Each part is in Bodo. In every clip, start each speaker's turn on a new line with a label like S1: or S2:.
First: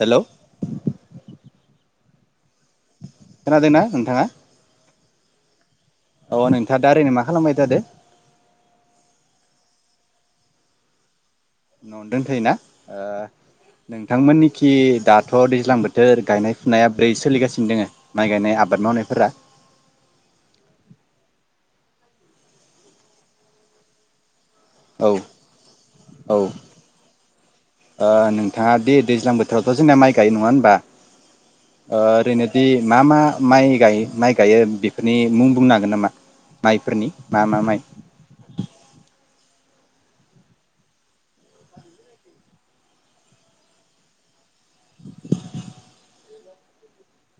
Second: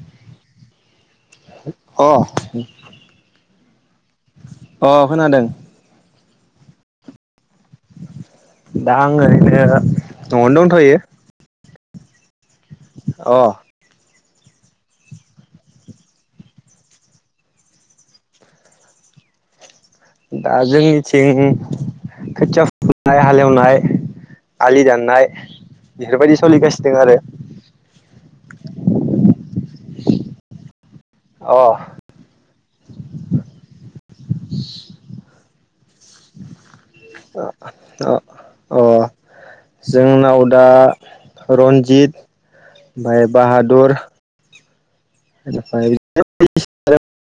S1: हेलौ
S2: अ
S1: खोनादों ना नोंथाङा
S2: अ खोनादों
S1: अ नोंथाङा दा ओरैनो मा खालामबाय थादो
S2: दा आङो बि नआवनो दंथयो
S1: नआव दोंथयो ना ओ
S2: अ
S1: नों नोंथांमोननिखि दाथ दैज्लां बोथोर गायनाय फुनाया ब्रै सोलिगासिनो दोङो माइ गायनाय आबाद मावनायफोरा
S2: दा जोंनिथिं खोथिया फुनाय हालेवनाय आलि
S1: औ
S2: दाननाय बेफोरबायदि
S1: औ
S2: सोलिगासिनो दं आरो
S1: ओ नोंथाङा दि दैज्लां बोथोरावथ जोंना माइ गायो नङा होनबा
S2: अ
S1: ओ ओरैनोथ बि मा मा माइ गायो माइ गायो बेफोरनि मुं बुंनो हागोन नामा? माइफोरनि मा मा माइ
S2: अ जोंनाव दा रन्जित ओमफाय बाहादुर बेनिफ्राय [unintelligible]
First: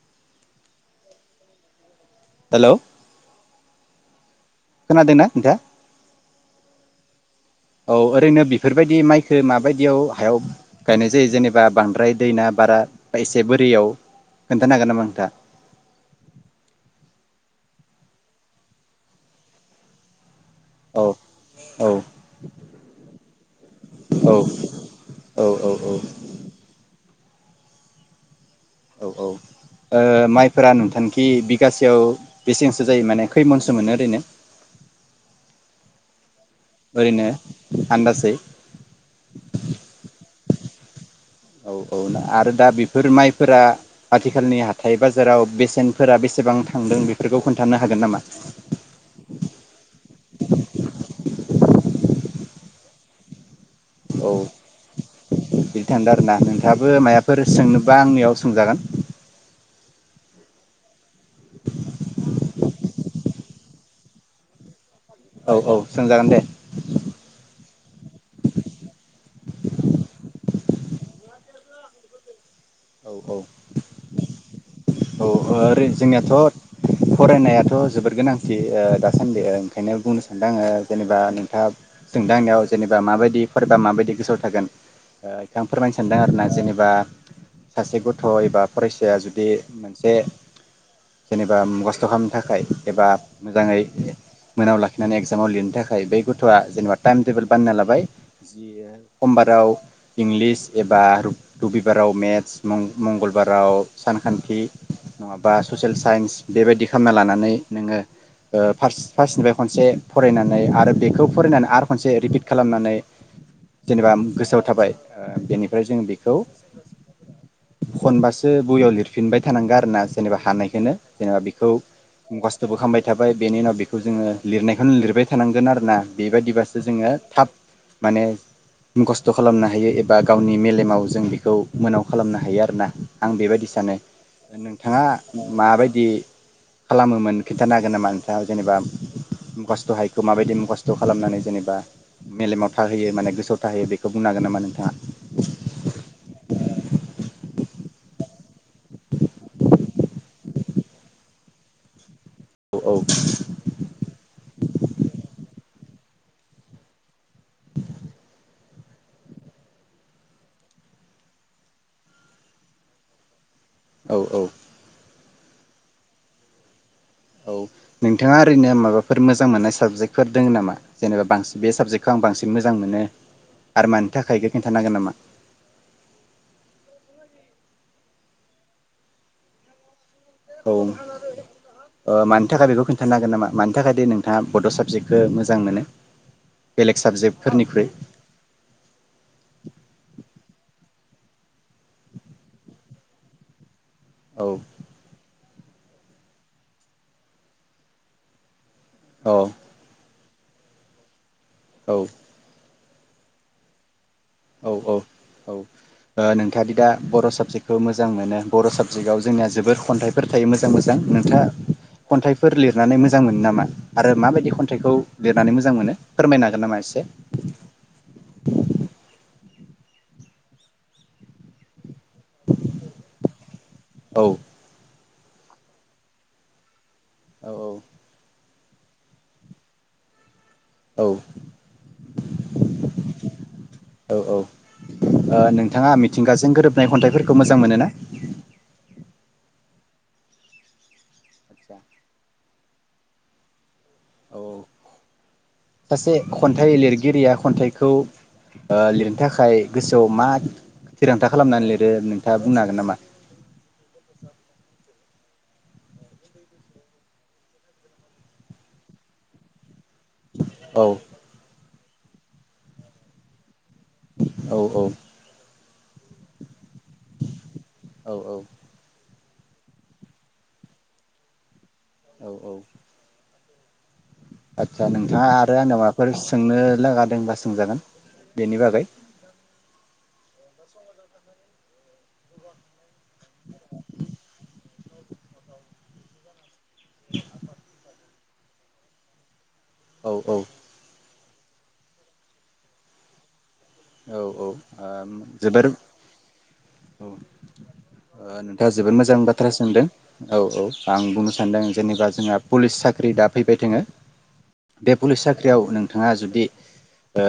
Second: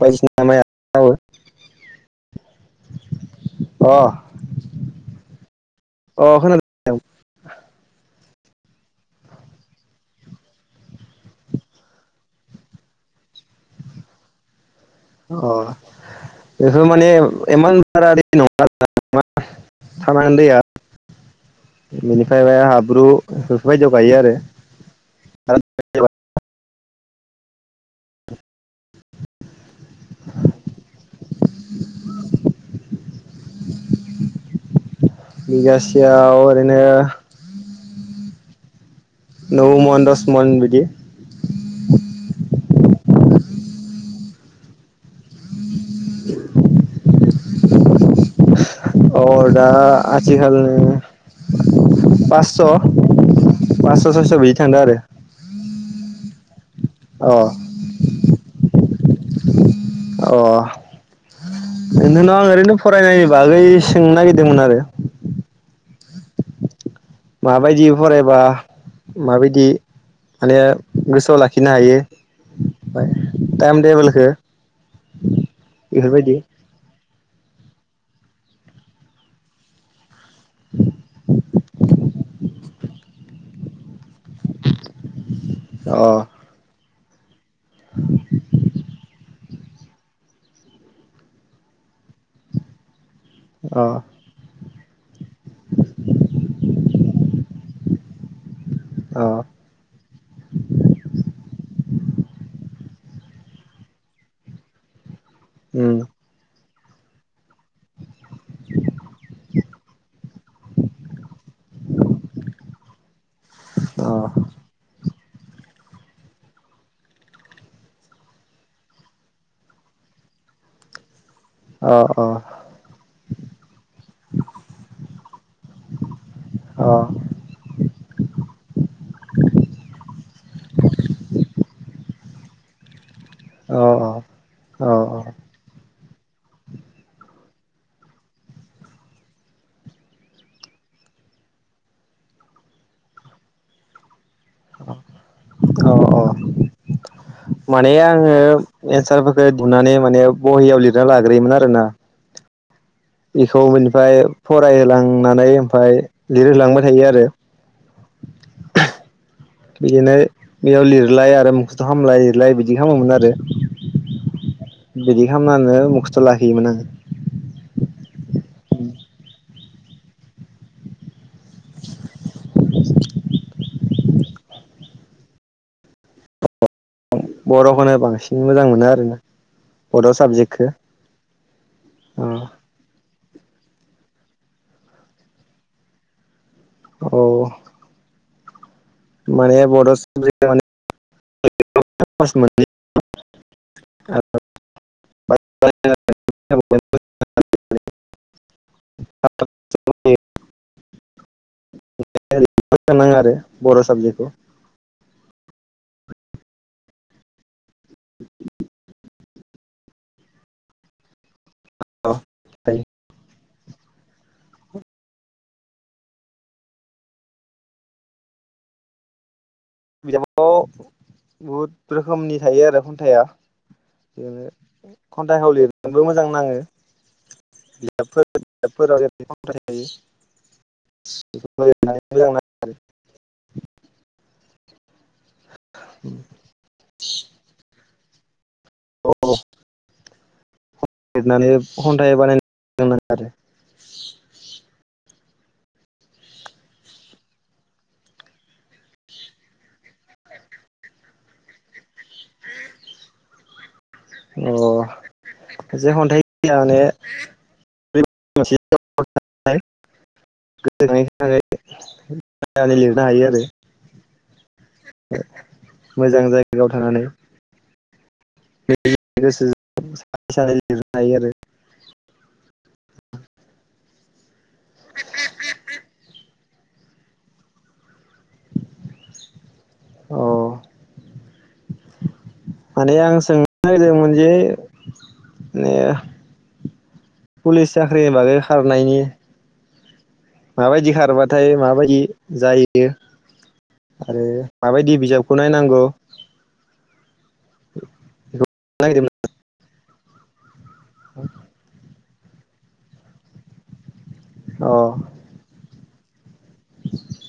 S2: बायदिसिना माइ आबाद मावो
S1: हेल'
S2: अ
S1: खोनादो ना नोंथाङा?
S2: अ [inaudible]
S1: औ ओरैनो बिफोरबायदि माइखो माबायदियाव हायाव गायनाय जायो जेनेबा बांद्राय दैना बारा एसे बोरियाव खोन
S2: अ बेफोर माने इमान बारा दै नङा नामा थानानै दैया
S1: औ औ औ
S2: बिनिफ्राय सा बाय हाब्रु [unintelligible] बे बायदियाव गायो
S1: औ औ
S2: आरो [unintelligible]
S1: औ औ औ माइफोरा नुथांखि बिगासेयाव बेसांसो जायो माने खैमनसो मोनो ओरैनो?
S2: बिगासेयाव
S1: ओरैनो आनदासै
S2: नौ मन दस मन बिदि
S1: औ औ आरो दा बेफोर माइ फोरा आथिखालनि हाथाय बाजाराव बेसेनफोरा बेसेबां थांदों बेफोरखौ खोन्थानो हागोन नामा?
S2: अ दा आथिखाल पास स'
S1: औ बिदि थांदों आरोना नोंथाङाबो
S2: अ
S1: माबाफोर सोंनोबा आंनियाव सोंजागोन।
S2: बिनिनाव आं ओरैनो फरायनायनि बागै सोंनो नागिरदोंमोन आरो
S1: औ औ सोंजागोन दे
S2: माबायदि फरायबा माबायदि माने गोसोआव लाखिनो हायो?
S1: औ औ
S2: टाइम टेबोलखौ
S1: औ ओरै
S2: बेफोरबायदि
S1: जोंनियाथ' फरायनायाथ' जोबोद गोनांथि ओ दासान्दि ओ ओंखायनो बुंनो सान्दों आङो जेनेबा नोंथाङा जों दा आंनियाव जेनेबा माबायदि फरायबा माबायदि गोसोआव थागोन ओ थां फोरमायनो
S2: अ
S1: सानदों आरोना जेनेबा सासे गथ' एबा फरायसा या जुदि मोनसे जेनेबा मखस्थ' खालामनो थाखाय एबा मोजाङै
S2: अ
S1: मोनायाव लाखिनानै एक्जामाव लिरनो थाखाय बै गथ'आ जेनेबा टाइम टेबोल बानायना लाबाय जि ए
S2: अ
S1: समबाराव इंलिस एबा रबिबाराव मेथ्स मं मंगलबाराव सानखान्थि इ नङाबा ससेेल
S2: उम
S1: साइन्स बेबायदि खालामना लानानै नोङो फास्ट फार्स्टनिफ्राय खनसे फरायनानै आरो बेखौ फरायनानै आरो खनसे रिपिट खालामनानै
S2: अ
S1: जेनेबा
S2: अ
S1: गोसोआव थाबाय बेनिफ्राय जोंङो बेखौ खनबासो बहियाव लिर फिनबाय थानांगोन आरो ना जेनेबा हानायखोनो जेनेबा बिखौ
S2: अ
S1: मुंखास्थ'बो खामबाय थाबाय बेनि उनाव बेखौ जोङो लिरनायखौनो लिरबाय थानांगोन आरो ना। बेबायदिबासो जोङो थाब- माने मुखस्थ' खालामनो हायो एबा गावनि मेलेमाव जों बेखौ मोनाव खालामनो हायो आरो ना। आं बेबायदि
S2: अ
S1: सानो। नोंथाङा
S2: अ
S1: माबायदि खालामोमोन खिन्थानो हागोन नामा नोंथाङा जेनेबा मखस्थ' हायखौ माबायदि मखस्थ' खालामनानै जेनेबा मेलेमाव थाहोयो माने गोसोआव थाहोयो बेखौ बुंनो हागोन नामा नोंथाङा?
S2: अ माने आङो एन्सारफोरखौ दुनानै माने बहियाव लिरना लाग्रोयोमोन आरोना
S1: औ औ
S2: बिखौ बिनिफ्राय फरायहोलांनानै ओमफाय लिरहोलांबाय थायो आरो बिदिनो बेयाव लिरलाय आरो मोखसथ' हामलाय लिरलाय बिदि खालामोमोन आरो
S1: औ औ
S2: बिदि खालामनानै मुख्थ' लाखियोमोन आङो
S1: औ नोंथाङा ओरैनो माबाफोर मोजां मोननाय साबजेक्टफोर दोङो नामा जेनेबा बसि बे साबजेक्टखौ आं बांसिन मोजां मोनो आरो मानि थाखाय इखो गोन्थानो हागोन नामा?
S2: बर'खनो बांसिन मोजां मोनो आरोना बड' साबजेक्टखौ
S1: औ मानि थाखाय बेखौ खिन्थानो हागोन नामा? मानि थाखाय दि नोंथाङा बड' साबजेक्टखो मोजां मोनो? बेलेग
S2: औ
S1: साबजेक्टफोरनिख्रुइ
S2: माने बड' साबजेक्ट आनो [inaudible]
S1: औ
S2: [unintelligible]
S1: अ औ
S2: [unintelligible] नाङो आरो बर' साबजेक्टखौ
S1: औ औ औ नोंथाङादि दा बर' साबजेक्ट खो मोजां मोनो बर' साब जिगाव जोंनिया जोबोर खन्थाइफोर थायो मोजां मोजां। नोंथाङा
S2: औ
S1: खन्थाइफोर लिरनानै मोजां मोनो नामा? आरो माबायदि खन्थाइखौ लिरनानै मोजां मोनो फोरमायनो हागोन नामा एसे
S2: [unintelligible] बहुद रोखोमनि थायो आरो खन्थाइआ
S1: औ
S2: बेनो खन्थाइ हाव लिरनोबो मोजां नाङो
S1: औ औ औ
S2: [unintelligible] [inaudible]
S1: [inaudible] ओ नोंथाङा मिथिंगाजों गोरोबनाय खन्थाइफोरखौ मोजां मोनो ना
S2: औ औ लिरनानै खन्थाइ बानायनो [inaudible] आरो
S1: औ सासे खन्थाइ लिरगिरिया खन्थाइखौ ओ लिरनो थाखाय गोसोआव मा थिरांथा खालामनानै लिरो नोंथाङा बुंनो हागोन नामा
S2: अ जे खन्थाइया [inaudible] माने [inaudible] गो [unintelligible] जो [unintelligible]
S1: औ
S2: न ना [inaudible] नै लिरनो हायो आरो
S1: औ औ
S2: मोजां जायगायाव थानानै
S1: औ औ
S2: गोसोजों [unintelligible] सनै सानै लिरनो हायो आरो
S1: औ औ आदसा नोंथाङा आरो आंनिआव माबाफोर सोंनो लागा दोंबा सोंजागोन बेनि बागै
S2: औ माने आं सोंनो [unintelligible] नागिरदोंमोन जे माने पुलिस चाख्रिनि बागै खारनायनि
S1: औ औ
S2: माबायदि खारोबार नाथाय माबायदि जायो बेयो
S1: औ औ ओ जोबोर औ
S2: नायनांगौ बेखौ
S1: नोंथाङा जोबोर
S2: नागिरदोंमोन
S1: मोजां बाथ्रा सोंदों। औ औ आं बुंनो सानदों जेनेबा जोंहा पुलिस साख्रि दा फैबाय दोङो।
S2: अ
S1: बे पुलिस साख्रियाव नों नोंथाङा जुदि ओ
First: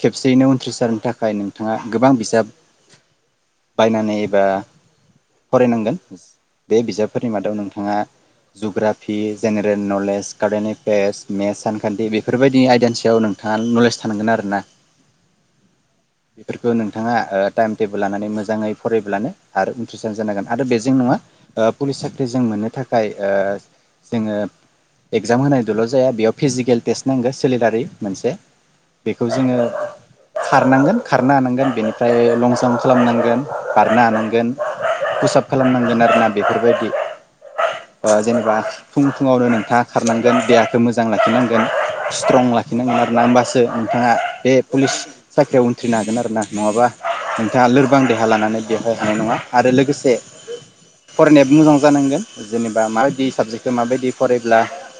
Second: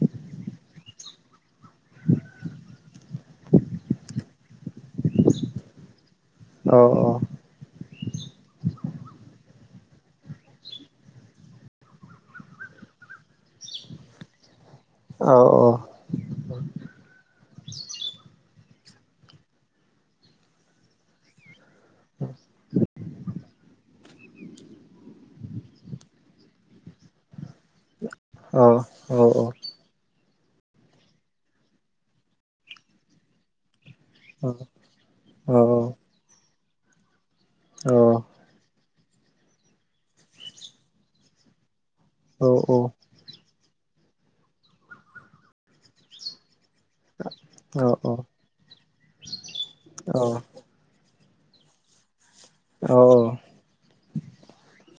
S1: खेबसेयैनो उनथ्रिसा जारनि थाखाय नों थाङा गोबां बिजाब बायनानै एबा फरायनांगोन
S2: औ
S1: बे बिजाबफोरनि मादाव नोंथाङा geography general knowledge current affairs maths सानखान्थि बेफोरबायदि आयदानि सायाव नोंथाङा नलेज थानांगोन आरो ना।
S2: औ
S1: बेफोरखौ नोंथाङा ओ टाइम टेबोल लानानै मोजाङै फरायब्लानो आरो उनथ्रिसार जानांगोन आरो बेजों नङा ओ पुलिस साख्रि जों मोननो थाख थाखाय ओ जोङो एगजाम होनायदोल' जाया बेयाव फिजिकेल टेस्ट नांगो सलिलारि
S2: औ औ औ
S1: खारनांगोन खारनो हानांगोन बेनिफ्राय लं जाम्प खालामनांगोन बारनो
S2: औ
S1: हानांगोन फुसाब खालामनांगोन आरोना बेफोर बेबायदि आ जेनेबा फुं फुङावनो नोंथाङा खारनांगोन देहाखौ मोजां लाखिनांगोन। स्ट्रं
S2: औ
S1: लाखिनांगोन आरो ना होमबासो नोंथाङा बे पुलिस साख्रियाव उनथ्रिनो हागोन आरो ना। नङाबा नोंथाङा
S2: औ
S1: लोरबां
S2: औ
S1: देहा लानानै बेवहाय हानाय नङा आरो
S2: औ
S1: लोगोसे फरायनायाबो मोजां जानांगोन। जेनेबा
S2: औ
S1: माबायदि साबजेकखौ माबायदि फरायब्ला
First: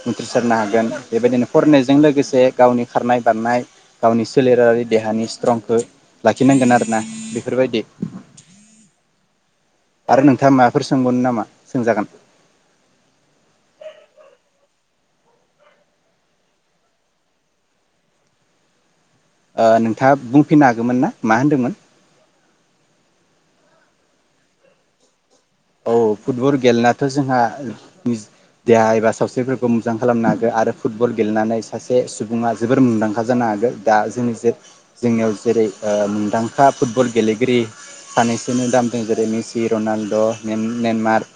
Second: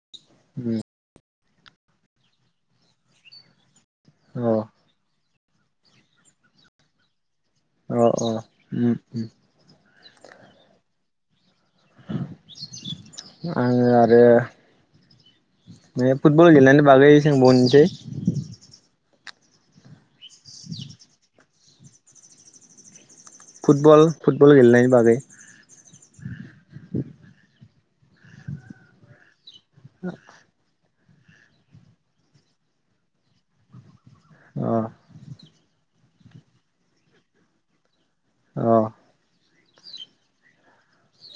S1: उनथ्रिसारनो हागोन बेबायदिनो फरायनायजों लोगोसे गावनि खारनाय बारनाय गावनि
S2: औ
S1: सोलेरारि नि स्ट्रंखौ लाखिनांगोन आरोना बे
S2: अ अ उम उम
S1: आरो नोंथाङा माबाफोर सोंगौन नामा? सोंजागोन
S2: आङो आरो माने फुटबल गेलेनायनि बागै सोंबोनोसै
S1: ओ नोंथाङा बुंफिननो हागौमोन ना मा होनदोंमोन?
S2: फुटबल फुटबल गेलेनायनि बागै
S1: औ फुटबल गेलेनायाथ' जोंहा देहा एबा सावस्रिफोर मोजां खालामनो हागो आरो फुटबल गेलेनानै सासे सुबुङा जोबोर मुंदांखा जानो हागोन। दा जोंनि जे
S2: अ
S1: जोंनियाव जेरै ओ मुंदांखा फुटबल गेलेगिरि सानैसोनि
S2: अ
S1: नाम दं जेरै पि रनालद' मेन मेनमार्क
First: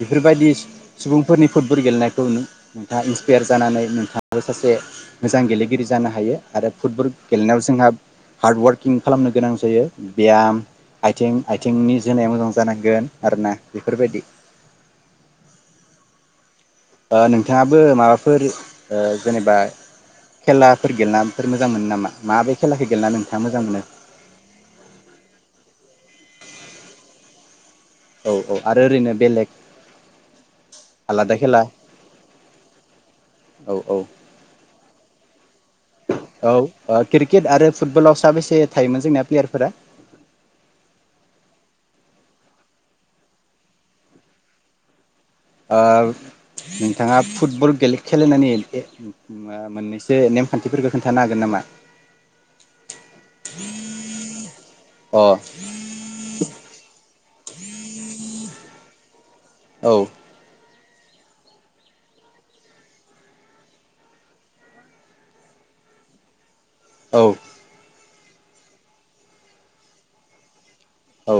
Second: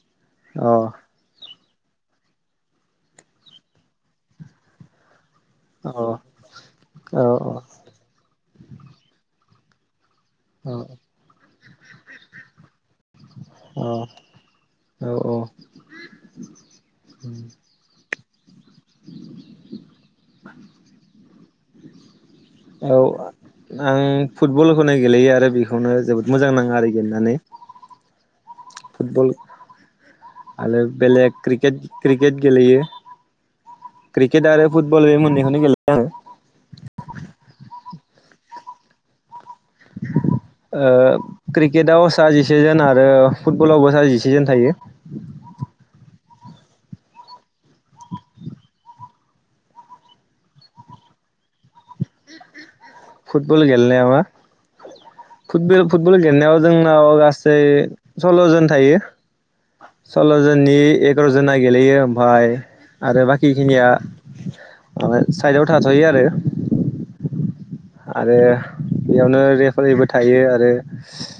S1: बेफोरबायदि
S2: अ
S1: सुबुंफोरनि फुटबल गेलेनायखौ नोंथाङा इन्सपायार जानानै नोंथाङाबो सासे मोजां गेलेगिरि
S2: अ औ
S1: जानो हायो आरो फुटबल
S2: औ
S1: गेलेनायाव जोंहा हार्ड वार्किं खालामनो गोनां जायो। बेयाम आइथिं आइथिंनि जोनाया मोजां जानांगोन आरोना बेफोरबायदि
S2: औ औ औ
S1: ओ नोंथाङाबो माबा फोर ओ जेनेबा खेलाफोर गेलेनाफोर मोजां मोनो नामा? माबे खेलाखौ
S2: औ
S1: गेलेना नोंथाङा मोजां मोनो
S2: आं फुटबलखौनो गेलेयो आरो बेखौनो जोबोद मोजां नाङो आरो गेलेनानै
S1: औ औ आरो ओरैनो
S2: फुटबल
S1: बेलेग
S2: आरो
S1: आलादा
S2: बेलेग
S1: खेला
S2: क्रिकेट क्रिकेट गेलेयो
S1: औ औ
S2: क्रिकेट आरो फुटबल बे मोननैखौनो गेलेयो आं।
S1: औ ओ क्रिकेट आरो फुटबलाव साबेसे थायोमोन जोंना प्लेयारफोरा?
S2: ओ क्रिकेटाव सा जिसेजोन आरो फुटबलावबो सा जिसेजोन थायो।
S1: ओ नोंथाङा फुटबले गेले खेलेनायनि ओ मोननैसो नेमखान्थिफोरखौ खोनथानो हागोन नामा?
S2: फुटबल गेलेनायाव ना
S1: अ औ
S2: फुटबेल फुटबल गेलनायाव जोंनाव गासै सै सल्ल' जन थायो।
S1: औ
S2: सल्ल' जोननि एगार' जना गेलेयो ओमफ्राय आरो बाकि खिनिया ओमफाय साइडआव थाजायो आरो।
S1: औ
S2: आरो बेयावनो रेफारिबो थायो आरो।
S1: औ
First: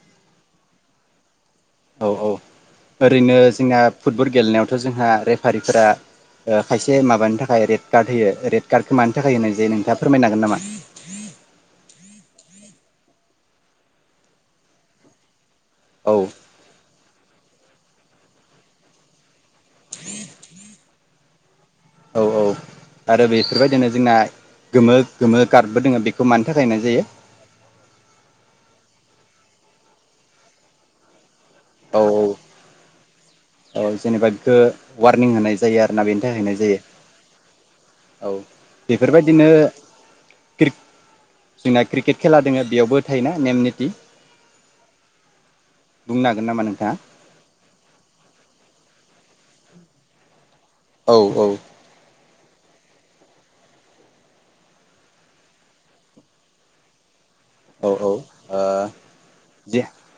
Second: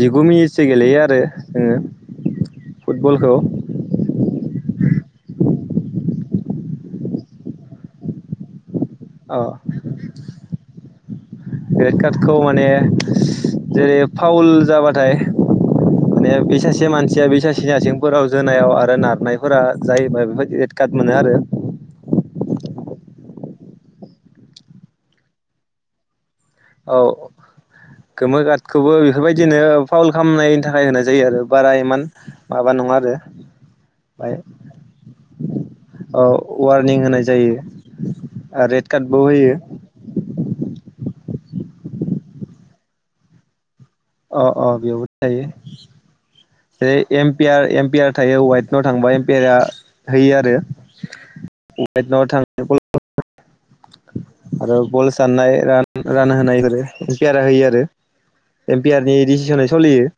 S2: जिगु मिनिटसो गेलेयो आरो जोङो
S1: औ औ
S2: फुटबलखौ
S1: ओरैनो जोंनिया फुटबल गेलेनायावथ' जोंहा रेफारिफोरा ओ खायसे माबानि थाखाय रेड कार्ड होयो रेड कार्डखौ मानि थाखाय
S2: औ
S1: होनाय जायो नोंथाङा फोरमायनो हागोन नामा?
S2: रेड कार्डखौ माने जेरै फाउल जाबाथाय
S1: औ
S2: माने बे सासे मानसिया बे सासे आथें आथें फोराव जोनायाव आरो नारनाय फोरा जायोबा बेबायदि रेड कार्ट मोनो आरो
S1: औ औ आरो बेफोरबायदिनो जोंना गोमो गोमो कार्डबो दोङो बे
S2: औ गोमो कादखौबो बेफोरबायदिनो फाउल खालामनायनि थाखाय होनाय जायो आरो बारा इमान
S1: औ
S2: माबा नङा आरो
S1: औ जेनेबा
S2: ओमफ्राय
S1: गो वारनिं होनाय जायो आरो ना बेनि
S2: औ
S1: थाखाय होननाय जायो
S2: वारनिं होनाय जायो
S1: औ
S2: रेड कार्डबो
S1: बेफोरबायदिनो
S2: होयो
S1: फिर जोंना क्रिकेट खेला दोङो बेयावबो थायोना नेम निथि।
S2: अ अ बेयावबो थायो।
S1: बुंनो हागोन ना?
S2: ओ एमपियार एमपियार थायो वाइद आव थांबा एमपियारा होयो आरो
S1: औ औ
S2: वाइदनाव थां [unintelligible] आरो बल साननाय रान रान होनायफोर इफोरो पियारा होयो आरो
S1: औ औ ओ
S2: एम्पियारनि डिसिसन
S1: जे
S2: सलियो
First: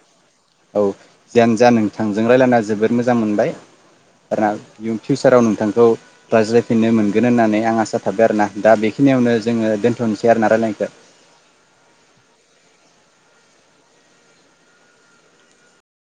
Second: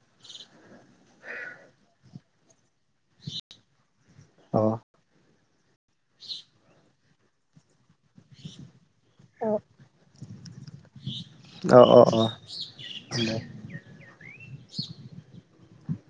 S1: औ जियानो जा नोंथांजों रायज्लायना जोबोर मोजां मोनबाय आरोना
S2: अ
S1: इयुनफिउसाराव नोंथांखौ रायज्लायफिननो मोनगोन गोन होननानै आं आसा थाबाय आरो ना दा बेख बेखिनियावनो जोङो दोन्थ'नोसै आरो ना राय्लायनायखौ
S2: आ